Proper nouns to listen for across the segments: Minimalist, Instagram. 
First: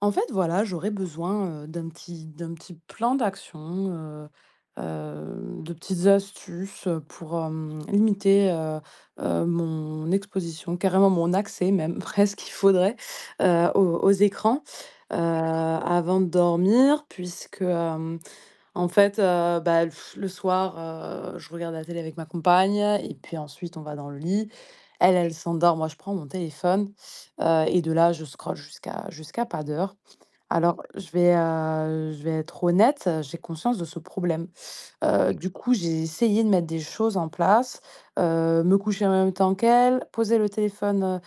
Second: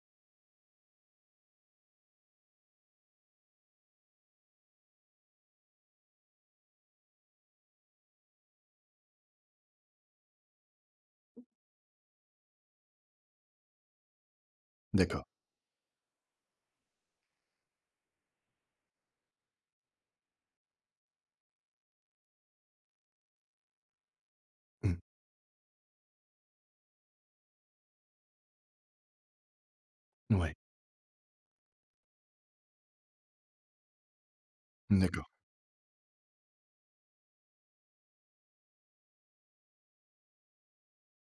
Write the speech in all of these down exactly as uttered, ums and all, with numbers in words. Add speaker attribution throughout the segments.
Speaker 1: En fait, voilà, j'aurais besoin, heu, d'un petit d'un petit plan d'action, heu heu, de petites astuces, heu, pour, hem, limiter, heu heu, mon exposition, carrément mon accès même presque, il faudrait, heu, aux aux écrans, heu,
Speaker 2: D'accord.
Speaker 1: avant de dormir puisque, en fait, heu, bah, le le soir, heu, je regarde la télé avec ma compagne et puis ensuite on va dans le lit.
Speaker 2: Mmh.
Speaker 1: Elle, elle s'endort, moi je prends mon téléphone, heu et de là je scrolle jusqu'à jusqu'à pas d'heure.
Speaker 2: Ouais.
Speaker 1: Alors je vais, heu, je vais être honnête, euh, j'ai conscience de ce problème.
Speaker 2: D'accord.
Speaker 1: Heu, du coup, j'ai essayé de mettre des choses en place, heu, me coucher en même temps qu'elle, poser le téléphone, heu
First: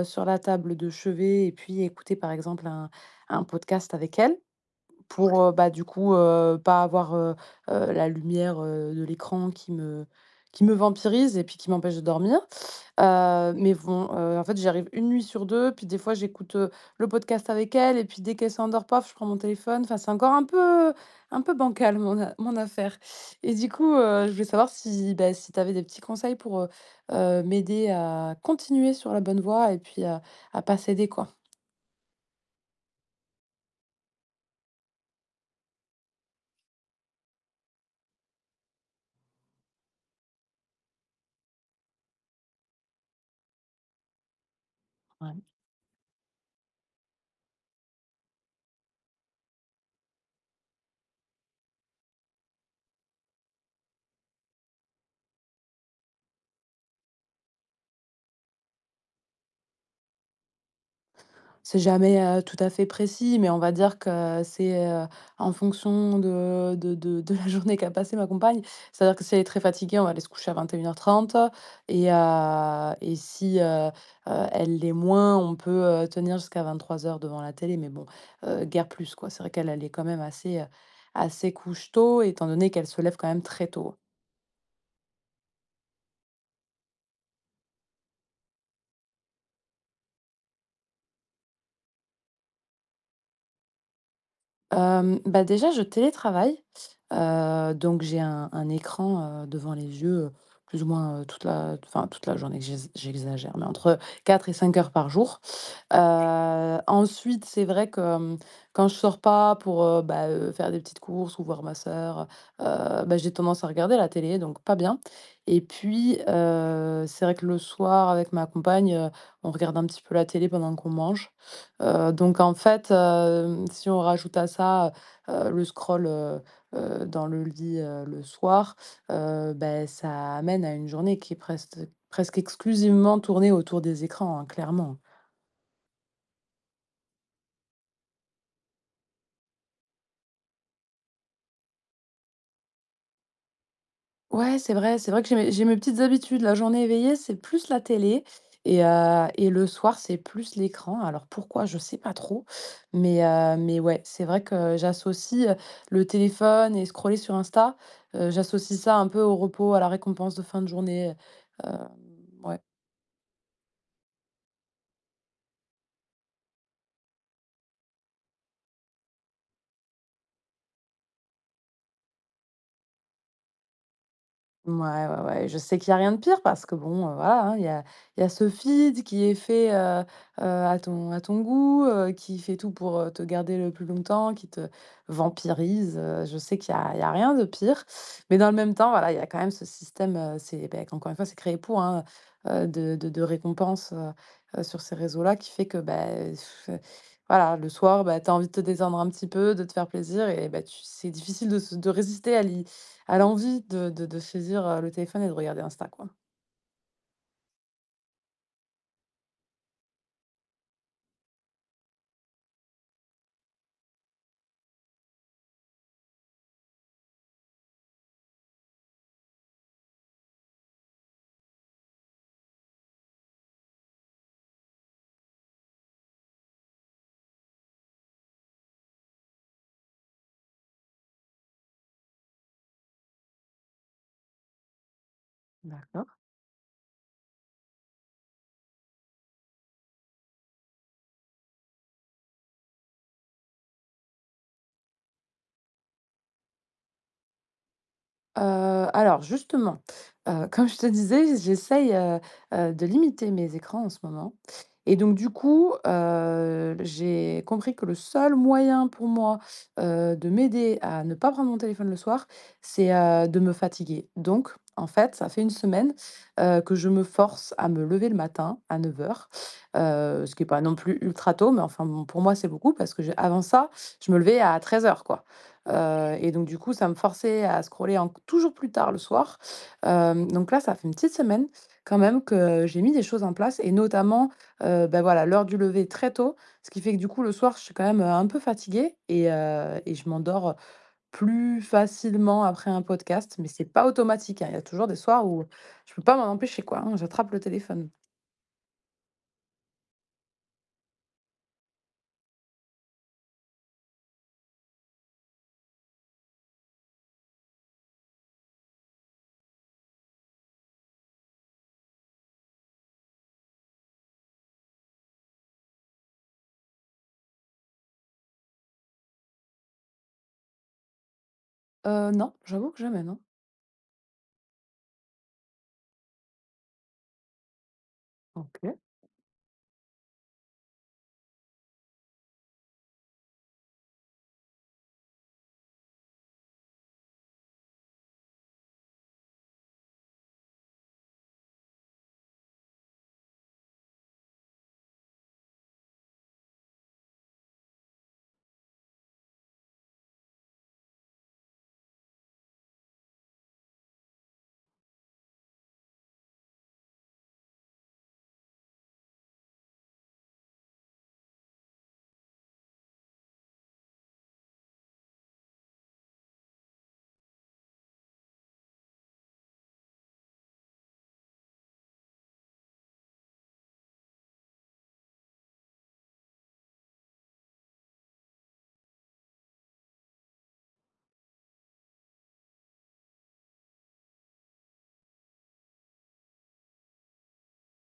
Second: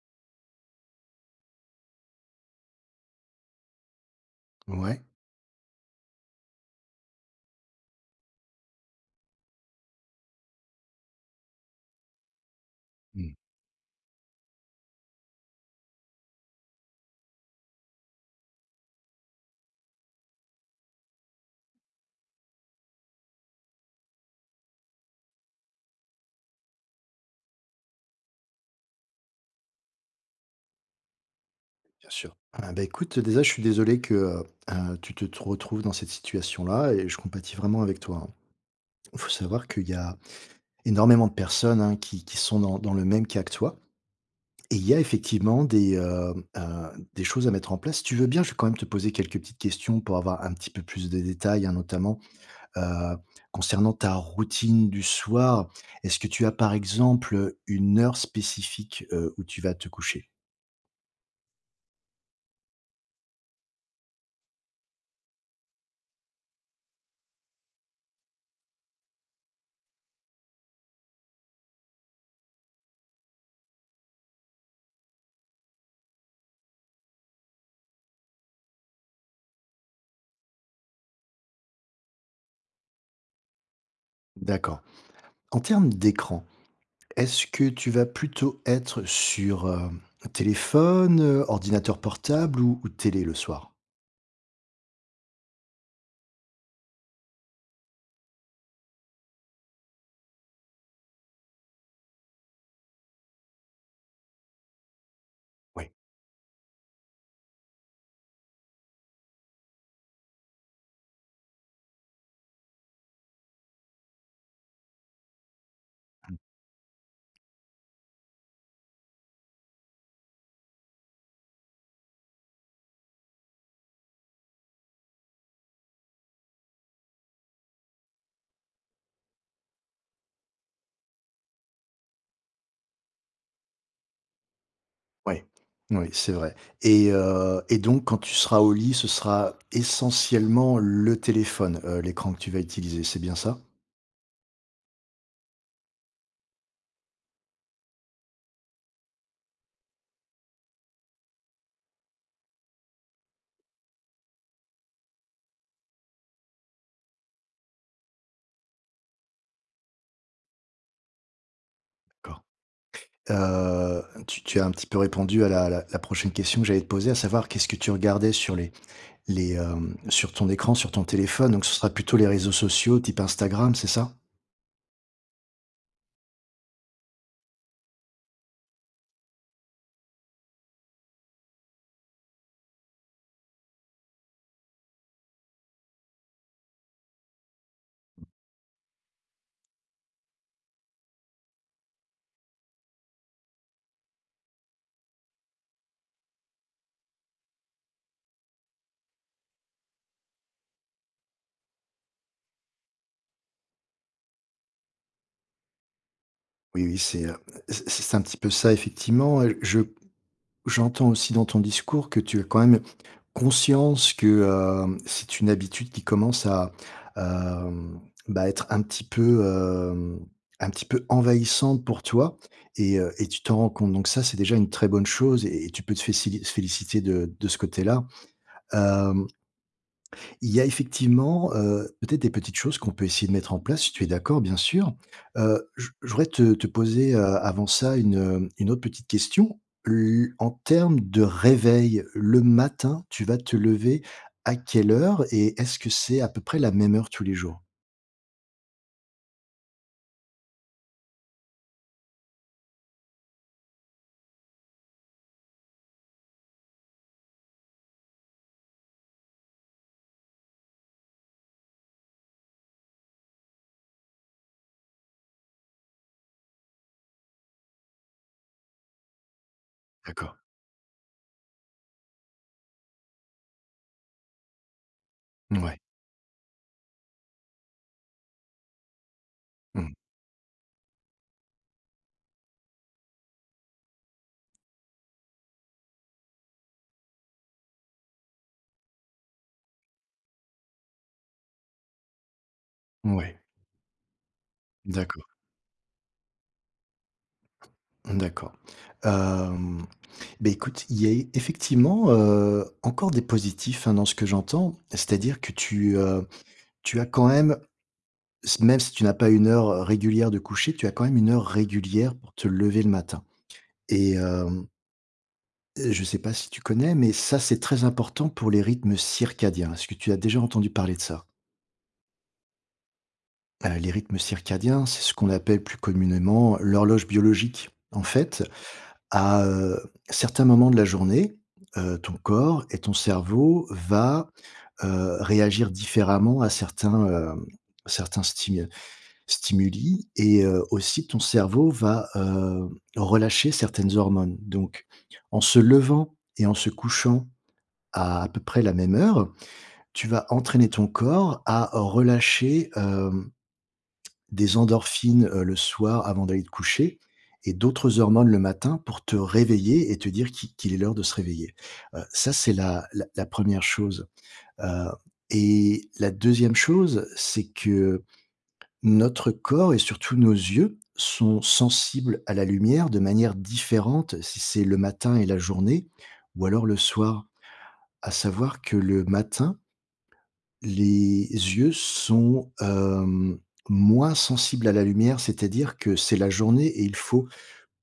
Speaker 1: heu, sur la table de chevet et puis écouter par exemple un un podcast avec elle.
Speaker 2: Ouais.
Speaker 1: Pour, heu, bah, du coup, heu, pas avoir, heu heu, la lumière, heu, de l'écran qui me qui me vampirise et puis qui m'empêche de dormir.
Speaker 2: Mmh.
Speaker 1: Heu, mais bon, heu, en fait, j'arrive une nuit sur deux, puis des fois, j'écoute, heu, le podcast avec elle et puis dès qu'elle s'endort, paf, je prends mon téléphone. Enfin, c'est encore un peu un peu bancal mon a mon affaire et du coup, heu, je voulais savoir si, bah, si tu avais des petits conseils pour, heu heu, m'aider à continuer sur la bonne voie et puis à à pas céder, quoi?
Speaker 2: Bien sûr. Ah bah, écoute, déjà, je suis désolé que, heu heu, tu te te retrouves dans cette situation-là et je compatis vraiment avec toi, hein. Il faut savoir qu'il y a énormément de personnes, hein, qui qui sont dans dans le même cas que toi et il y a
Speaker 1: Ouais.
Speaker 2: effectivement des, heu heu, des choses à mettre en place. Si tu veux bien, je vais quand même te poser quelques petites questions pour avoir un petit peu plus de détails, hein, notamment Heu, concernant ta routine du soir, est-ce que tu as, par exemple, une heure spécifique, heu, où tu vas te coucher?
Speaker 1: C'est jamais, heu, tout à fait précis, mais on va dire que c'est, heu, en fonction de de de de la journée qu'a passée ma compagne. C'est-à-dire que si elle est très fatiguée, on va aller se coucher à vingt et une heures trente et heu et euh, et si, heu heu, elle l'est moins, on peut, heu, tenir jusqu'à vingt-trois heures devant la télé, mais bon, heu, guère plus, quoi. C'est vrai qu'elle, elle est quand même assez, heu, assez couche-tôt étant donné qu'elle se lève quand même très tôt.
Speaker 2: D'accord. En termes d'écran, est-ce que tu vas plutôt être sur, heu, téléphone, heu, ordinateur portable ou ou télé le soir?
Speaker 1: Hem, bah, déjà, je télétravaille, heu, donc j'ai un un écran, heu, devant les yeux, heu, plus ou moins, heu, toute la enfin, toute la journée, j'ex j'exagère, mais entre quatre et cinq heures par jour.
Speaker 2: Oui.
Speaker 1: Ouais. Ensuite, c'est vrai que, hem, quand je sors pas pour, heu, bah, heu, faire des petites courses ou voir ma sœur, heu, bah, j'ai tendance à regarder la télé, donc pas bien. Et puis, heu, c'est vrai que le soir, avec ma compagne, heu, on regarde un petit peu la télé pendant qu'on mange. Heu, donc en fait, hem, si on rajoute à ça, heu, le scroll, heu heu, dans le lit, heu, le soir, heu, beh, ça amène à une journée qui est preste presque exclusivement tournée autour des écrans, hein, clairement.
Speaker 2: Oui, oui, c'est vrai. Et heu et donc quand tu seras au lit, ce sera essentiellement le téléphone, heu, l'écran que tu vas utiliser, c'est bien ça?
Speaker 1: Ouais, c'est vrai, c'est vrai que j'ai mes j'ai mes petites habitudes. La journée éveillée, c'est plus la télé et heu et le soir, c'est plus l'écran. Alors pourquoi? Je sais pas trop, mais heu, mais ouais, c'est vrai que j'associe, heu, le téléphone et scroller sur Insta, heu, j'associe ça un peu au repos, à la récompense de fin de journée, heu,
Speaker 2: D'accord.
Speaker 1: ouais.
Speaker 2: Heu, tu tu as un petit peu répondu à la la la prochaine question que j'allais te poser, à savoir qu'est-ce que tu regardais sur les les, hem, sur ton écran, sur ton téléphone, donc ce sera plutôt les réseaux sociaux type Instagram, c'est ça?
Speaker 1: Ouais ouais, ouais, je sais qu'il y a rien de pire parce que bon, heu, voilà, hein, il y a il y a ce feed qui est fait, heu heu, à ton à ton goût, heu, qui fait tout pour, heu, te garder le plus longtemps, qui te vampirise, heu, je sais qu'il y a il y a rien de pire. Mais dans le même temps, voilà, il y a quand même ce système, heu, c'est ben encore une fois, c'est créé pour, hein, heu, de de de récompense, heu heu, sur ces réseaux-là qui fait que, beh, voilà, le soir, bah, tu as envie de te détendre un petit peu, de te faire plaisir et ben tu c'est difficile de se de résister à l'i à l'envie de de de saisir, heu, le téléphone et de regarder Insta, quoi.
Speaker 2: Oui, oui, c'est, heu, c'est c'est un petit peu ça effectivement. Je j'entends aussi dans ton discours que tu as quand même conscience que, heu, c'est une habitude qui commence à, hem, bah, être un petit peu, hem, un petit peu envahissante pour toi et heu et tu t'en rends compte, donc ça, c'est déjà une très bonne chose et et tu peux te fécili féliciter de de ce côté-là. Hem Il y a effectivement, heu, peut-être des petites choses qu'on peut essayer de mettre en place, si tu es d'accord, bien sûr. Heu, je je
Speaker 1: D'accord.
Speaker 2: voudrais te te poser, heu, avant ça une, heu, une autre petite question. L en termes de réveil, le matin, tu vas te lever à quelle heure et est-ce que c'est à peu près la même heure tous les jours?
Speaker 1: Heu, alors justement, heu, comme je te disais, j'essaye, heu heu, de limiter mes écrans en ce moment et donc du coup, heu, j'ai compris que le seul moyen pour moi, heu, de m'aider à ne pas prendre mon téléphone le soir, c'est, heu, de me fatiguer. Donc en fait, ça fait une semaine, heu, que je me force à me lever le matin à neuf heures, heu, ce
Speaker 2: D'accord.
Speaker 1: qui n'est pas non plus ultra tôt, mais enfin bon, pour moi, c'est beaucoup parce que j'ai avant ça, je me levais à treize heures quoi.
Speaker 2: Ouais.
Speaker 1: Heu et donc du coup, ça me forçait à scroller en toujours plus tard le soir.
Speaker 2: Mmh.
Speaker 1: Hem, donc là, ça fait une petite semaine quand même que j'ai mis des choses en place et notamment, heu, bah, voilà, l'heure du lever très tôt. Ce qui fait que du coup, le soir, je suis quand même, heu, un peu fatiguée et heu et je m'endors, plus facilement après un podcast,
Speaker 2: Ouais.
Speaker 1: mais c'est pas automatique, hein. Il y a toujours des soirs
Speaker 2: D'accord.
Speaker 1: où je peux pas m'en empêcher, quoi, hein. J'attrape le téléphone.
Speaker 2: D'accord. Hem, beh, écoute, il y a effectivement, heu, encore des positifs, hein, dans ce que j'entends. C'est-à-dire que tu, heu, tu as quand même, même si tu n'as pas une heure régulière de coucher, tu as quand même une heure régulière pour te lever le matin et hem, je ne sais pas si tu connais, mais ça, c'est très important pour les rythmes circadiens. Est-ce que tu as déjà entendu parler de ça?
Speaker 1: Heu, non, j'avoue que jamais, non.
Speaker 2: Heu, les rythmes circadiens, c'est ce qu'on appelle plus communément l'horloge biologique. En fait,
Speaker 1: OK,
Speaker 2: à, heu, certains moments de la journée, heu, ton corps et ton cerveau va, heu, réagir différemment à certains, hem, certains stimuli. Stimuli, et heu, aussi ton cerveau va, heu, relâcher certaines hormones. Donc en se levant et en se couchant à à peu près la même heure, tu vas entraîner ton corps à relâcher, hem, des endorphines, heu, le soir avant d'aller te coucher et d'autres hormones le matin pour te réveiller et te dire qu'il qu'il est l'heure de se réveiller. Heu, ça c'est la la la première chose, heu et la deuxième chose, c'est que notre corps et surtout nos yeux sont sensibles à la lumière de manière différente si c'est le matin et la journée ou alors le soir. À savoir que le matin, les yeux sont, hem, moins sensibles à la lumière, c'est-à-dire que c'est la journée et il faut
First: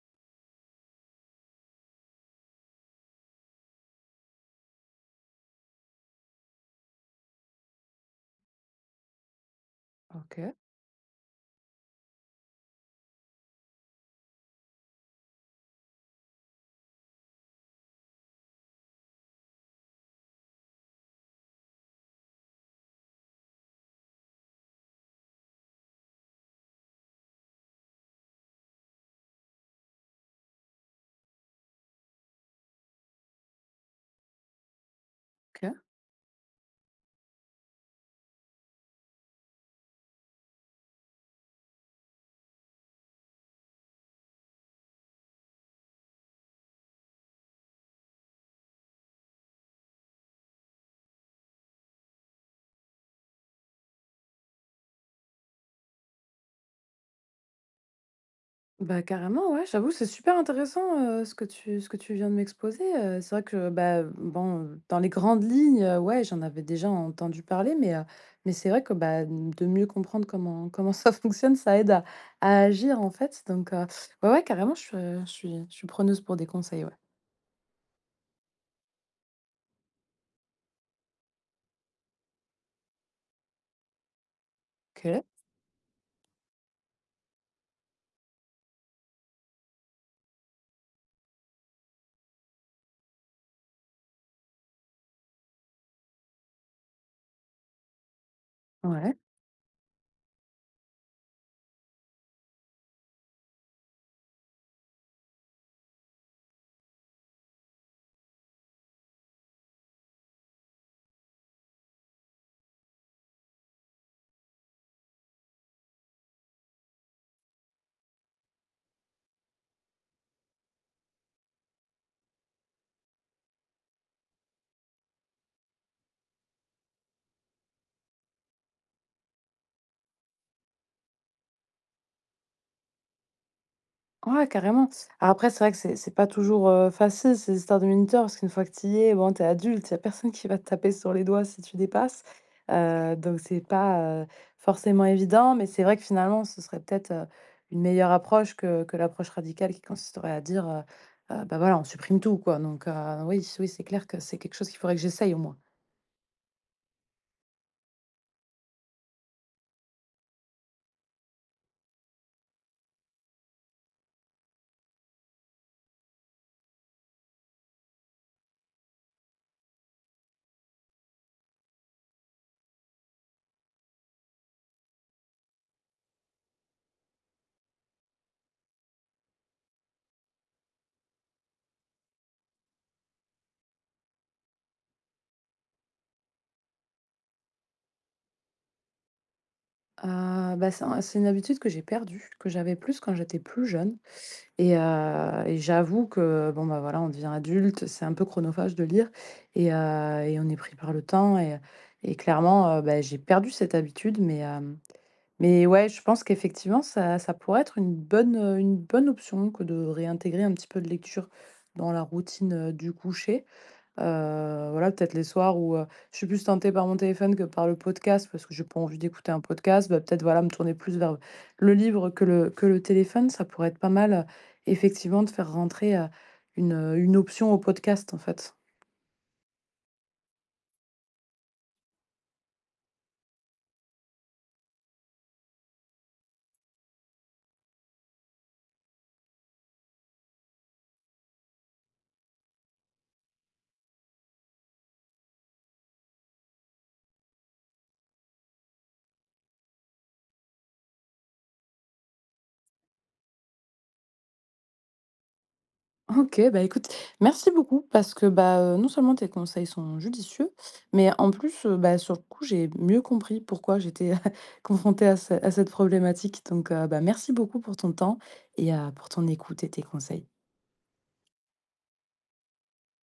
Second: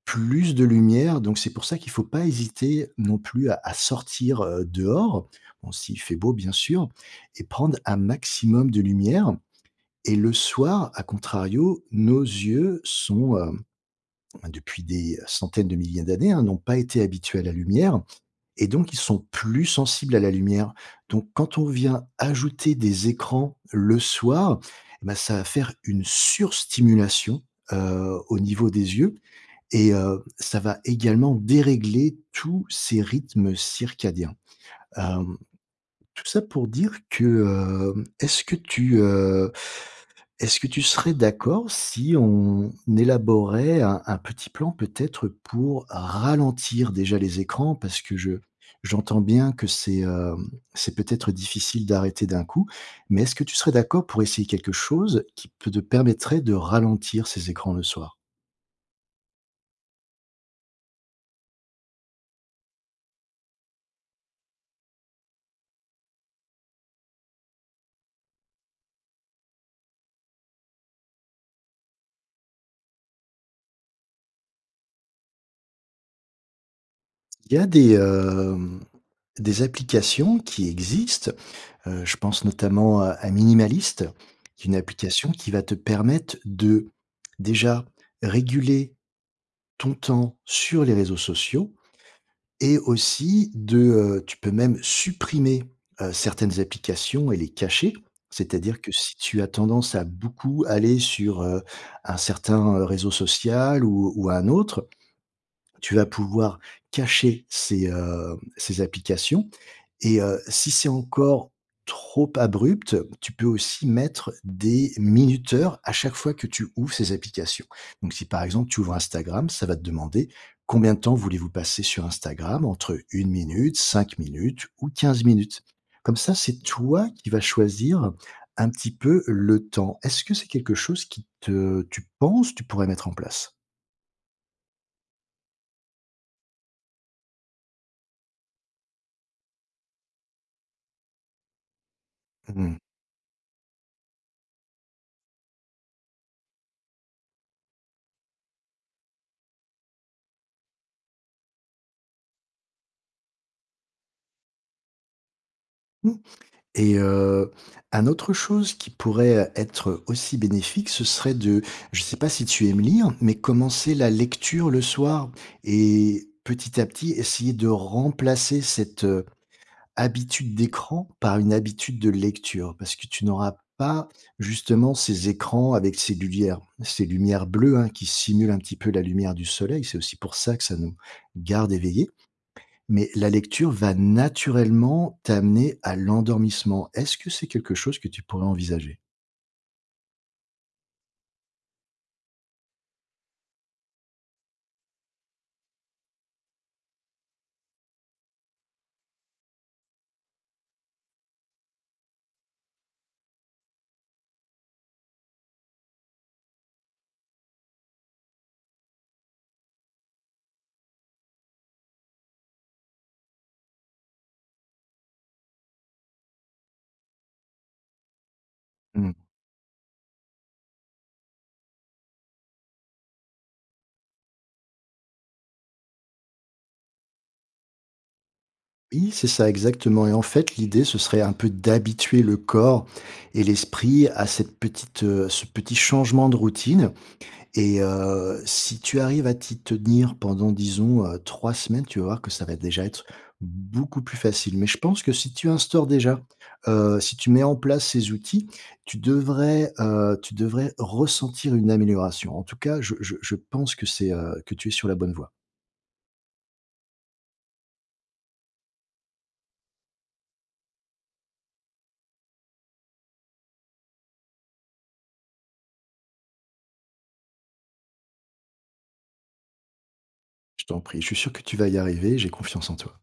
Speaker 2: plus de lumière, donc c'est pour ça qu'il ne faut pas hésiter non plus à à sortir, heu, dehors, bon s'il fait beau bien sûr, et prendre un maximum de lumière, et le
Speaker 1: OK,
Speaker 2: soir, à contrario, nos yeux sont, hem, depuis des centaines de milliers d'années, hein, n'ont pas été habitués à la lumière et donc ils sont plus sensibles à la lumière. Donc quand on vient ajouter des écrans le soir, et bah, ça va faire une surstimulation, heu, au niveau des yeux et heu, ça va également dérégler tous ces rythmes circadiens. Hem,
Speaker 1: OK.
Speaker 2: tout ça pour dire que, hem, est-ce que tu, heu est-ce que tu serais d'accord si on élaborait un un petit plan peut-être pour ralentir déjà les écrans? Parce que je j'entends bien que c'est, hem, c'est peut-être difficile d'arrêter d'un coup, mais est-ce que tu serais d'accord pour essayer quelque chose qui peut te permettrait de ralentir ces écrans le soir?
Speaker 1: Bah, carrément, ouais, j'avoue, c'est super intéressant, heu, ce que tu ce que tu viens de m'exposer, heu, c'est vrai que, bah, bon, heu, dans les grandes lignes, heu, ouais, j'en avais déjà entendu parler, mais heu, mais c'est vrai que, bah, de mieux comprendre comment comment ça fonctionne, ça aide à à agir, en fait, donc heu, ouais, ouais, carrément, je suis, je suis je suis preneuse pour des conseils, ouais.
Speaker 2: Il y a des, hem, des applications qui existent. Heu, je pense notamment à à Minimalist, qui est une
Speaker 1: OK,
Speaker 2: application qui va te permettre de, déjà, réguler ton temps sur les réseaux sociaux et aussi de, heu, tu peux même supprimer, heu, certaines applications et les cacher. C'est-à-dire que si
Speaker 1: ouais.
Speaker 2: tu as tendance à beaucoup aller sur, heu, un certain, heu, réseau social ou ou un autre, tu vas pouvoir cacher ces, heu, ces applications et heu, si c'est encore trop abrupt, tu peux aussi mettre des minuteurs à chaque fois que tu ouvres ces applications. Donc si par exemple tu ouvres Instagram, ça va te demander combien de temps voulez-vous passer sur Instagram? Entre une minute, cinq minutes ou quinze minutes. Comme ça, c'est toi qui vas choisir un petit peu le temps. Est-ce que c'est quelque chose qui te tu penses tu pourrais mettre en place?
Speaker 1: Ouais, carrément. Après, c'est vrai que c'est c'est pas toujours, heu, facile ces histoires de moniteurs parce qu'une fois que tu y es, bon, t'es adulte, il y a personne qui va te taper sur les doigts si tu dépasses.
Speaker 2: Mmh.
Speaker 1: Heu, donc c'est pas, heu, forcément évident, mais c'est vrai que finalement, ce serait peut-être, heu, une meilleure approche que que l'approche radicale qui consisterait à dire, heu heu: «Bah, voilà, on supprime tout, quoi», donc heu, oui, oui, c'est clair que c'est quelque chose qu'il faudrait que j'essaye au moins.
Speaker 2: Et heu, un autre chose qui pourrait être aussi bénéfique, ce serait de, je ne sais pas si tu aimes lire, mais commencer la lecture le soir et petit à petit essayer de remplacer cette, heu, habitude d'écran par une habitude de lecture. Parce que tu n'auras pas justement ces écrans avec ces lumières ces lumières bleues, hein, qui simulent un petit peu la lumière du soleil. C'est aussi pour ça que ça nous garde éveillés. Mais la lecture va naturellement t'amener à l'endormissement. Est-ce que c'est quelque chose que tu pourrais envisager?
Speaker 1: Heu, bah, c'est un c'est une habitude que j'ai perdue, que j'avais plus quand j'étais plus jeune. Et heu et j'avoue que, bon, bah, voilà, on devient adulte, c'est un peu chronophage de lire et heu et on est pris par le temps et et clairement, heu, bah, j'ai perdu cette habitude mais hem, mais ouais, je pense qu'effectivement ça ça pourrait être une bonne, heu, une bonne option que de réintégrer un petit peu de lecture dans la routine, heu, du coucher. Heu, voilà, peut-être les soirs où, heu, je suis plus tentée par mon téléphone que par le podcast parce que j'ai pas envie
Speaker 2: Mmh.
Speaker 1: d'écouter un podcast, bah, peut-être, voilà, me tourner plus vers le livre que le que le téléphone. Ça pourrait être pas mal, heu, effectivement, de faire rentrer, heu, une, heu, une option au podcast, en fait.
Speaker 2: Oui, c'est ça, exactement, et en fait, l'idée, ce serait un peu d'habituer le corps et l'esprit à cette petite, heu, ce petit changement de routine. Et heu, si tu arrives à t'y tenir pendant disons, heu, trois semaines, tu vas voir que ça va déjà être beaucoup plus facile. Mais je pense que si tu instaures déjà, heu, si tu mets en place ces outils, tu devrais, heu, tu devrais ressentir une amélioration. En tout cas, je je je pense que c'est, heu, que tu es sur la bonne voie.
Speaker 1: OK, bah, écoute, merci beaucoup parce que, bah, heu, non seulement tes conseils sont judicieux, mais en plus, heu, bah, sur le coup, j'ai mieux compris pourquoi j'étais confrontée à ce à cette problématique. Donc, heu, bah, merci beaucoup pour ton temps et heu, pour ton écoute et tes conseils.
Speaker 2: Je t'en prie, je suis sûr que tu vas y arriver, j'ai confiance en toi.